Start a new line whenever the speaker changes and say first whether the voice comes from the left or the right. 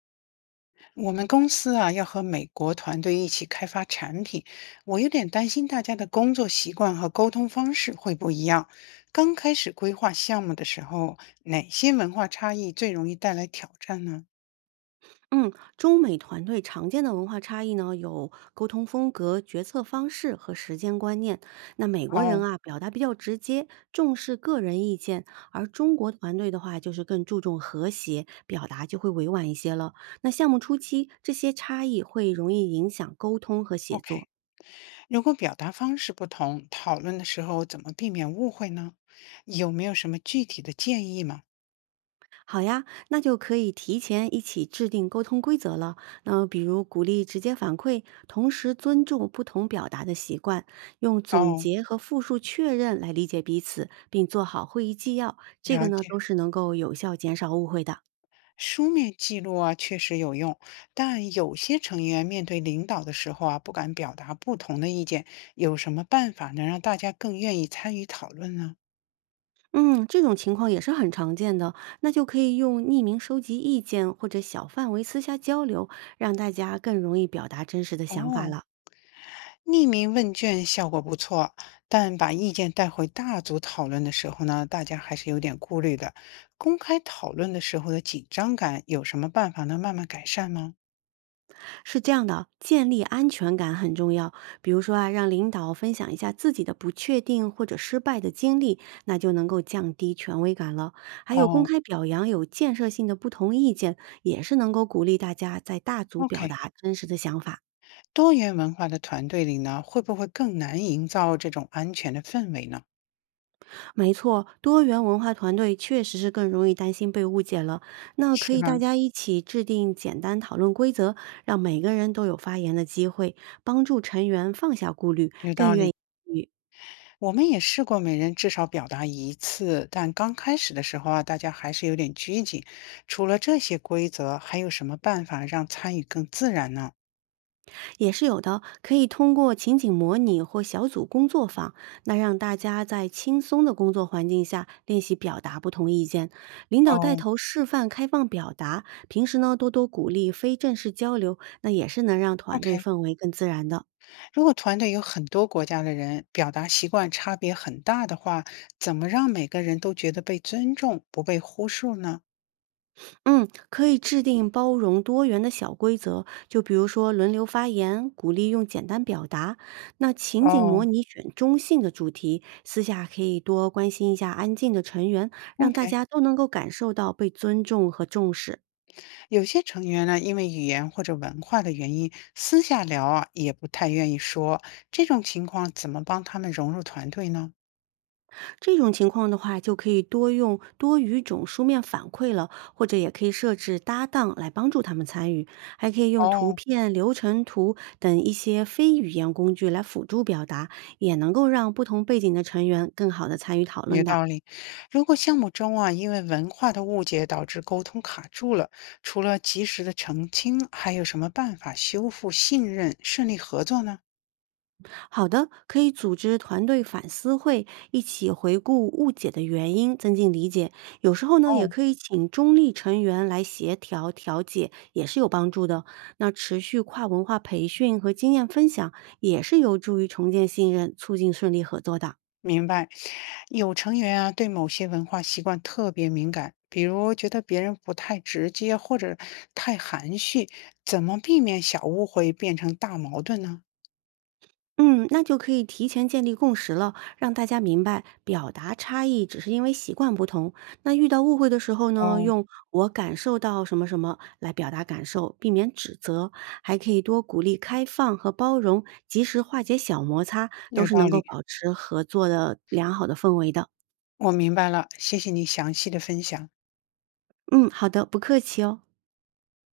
left: 我们公司啊，要和美国团队一起开发产品，我有点担心大家的工作习惯和沟通方式会不一样。刚开始规划项目的时候，哪些文化差异最容易带来挑战呢？
right: 嗯，中美团队常见的文化差异呢，有沟通风格、决策方式和时间观念。那美国人
left: 哦
right: 啊，表达比较直接，重视个人意见；而中国团队的话，就是更注重和谐，表达就会委婉一些了。那项目初期，这些差异会容易影响沟通和写作。
left: ，OK，如果表达方式不同，讨论的时候怎么避免误会呢？有没有什么具体的建议吗？
right: 好呀，那就可以提前一起制定沟通规则了。那比如鼓励直接反馈，同时尊重不同表达的习惯，用总
left: 哦，
right: 结和复述确认来理解彼此，并做好会议纪要。这个
left: 了
right: 呢，
left: 解。
right: 都是能够有效减少误会的。
left: 书面记录啊，确实有用，但有些成员面对领导的时候啊，不敢表达不同的意见，有什么办法能让大家更愿意参与讨论呢？
right: 嗯，这种情况也是很常见的。那就可以用匿名收集意见或者小范围私下交流，让大家更容易表达真实的想法
left: 哦，
right: 了。
left: 匿名问卷效果不错，但把意见带回大组讨论的时候呢，大家还是有点顾虑的。公开讨论的时候的紧张感，有什么办法能慢慢改善吗？
right: 是这样的，建立安全感很重要。比如说啊，让领导分享一下自己的不确定或者失败的经历，那就能够降低权威感了。还有公
left: 哦
right: 开表扬有建设性的不同意见，也是能够鼓励大家在大组表
left: ，OK，
right: 达真实的想法。
left: 多元文化的团队里呢，会不会更难营造这种安全的氛围呢？
right: 没错，多元文化团队确实是更容易担心被误解了。那可
left: 是
right: 以大
left: 吧？
right: 家一起制定简单讨论规则，让每个人都有发言的机会，帮助成员放下顾虑，
left: 有
right: 更
left: 道
right: 愿意
left: 理，
right: 参与。
left: 我们也试过每人至少表达一次，但刚开始的时候啊，大家还是有点拘谨。除了这些规则，还有什么办法让参与更自然呢？
right: 也是有的，可以通过情景模拟或小组工作坊，那让大家在轻松的工作环境下练习表达不同意见，领导带
left: 哦
right: 头示范开放表达，平时呢多多鼓励非正式交流，那也是能让团队
left: ，OK，
right: 氛围更自然的。
left: 如果团队有很多国家的人，表达习惯差别很大的话，怎么让每个人都觉得被尊重，不被忽视呢？
right: 嗯，可以制定包容多元的小规则，就比如说轮流发言，鼓励用简单表达。那情景模
left: 哦
right: 拟选中性的主题，私下可以多关心一下安静的成员，让大
left: ，OK，
right: 家都能够感受到被尊重和重视。
left: 有些成员呢，因为语言或者文化的原因，私下聊啊，也不太愿意说，这种情况怎么帮他们融入团队呢？
right: 这种情况的话，就可以多用多语种书面反馈了，或者也可以设置搭档来帮助他们参与，还可以用图
left: 哦，
right: 片、流程图等一些非语言工具来辅助表达，也能够让不同背景的成员更好的参与讨论
left: 有
right: 的。
left: 道理。如果项目中啊，因为文化的误解导致沟通卡住了，除了及时的澄清，还有什么办法修复信任、顺利合作呢？
right: 好的，可以组织团队反思会，一起回顾误解的原因，增进理解。有时候呢，也
left: 哦，
right: 可以请中立成员来协调调解，也是有帮助的。那持续跨文化培训和经验分享，也是有助于重建信任，促进顺利合作的。
left: 明白。有成员啊，对某些文化习惯特别敏感，比如觉得别人不太直接或者太含蓄，怎么避免小误会变成大矛盾呢？
right: 嗯，那就可以提前建立共识了，让大家明白表达差异只是因为习惯不同。那遇到误会的时候呢，
left: 哦，
right: 用“我感受到什么什么”来表达感受，避免指责，还可以多鼓励开放和包容，及时化解小摩擦，都
left: 有
right: 是
left: 道
right: 能够
left: 理，
right: 保持合作的良好的氛围的。
left: 我明白了，谢谢你详细的分享。
right: 嗯，好的，不客气哦。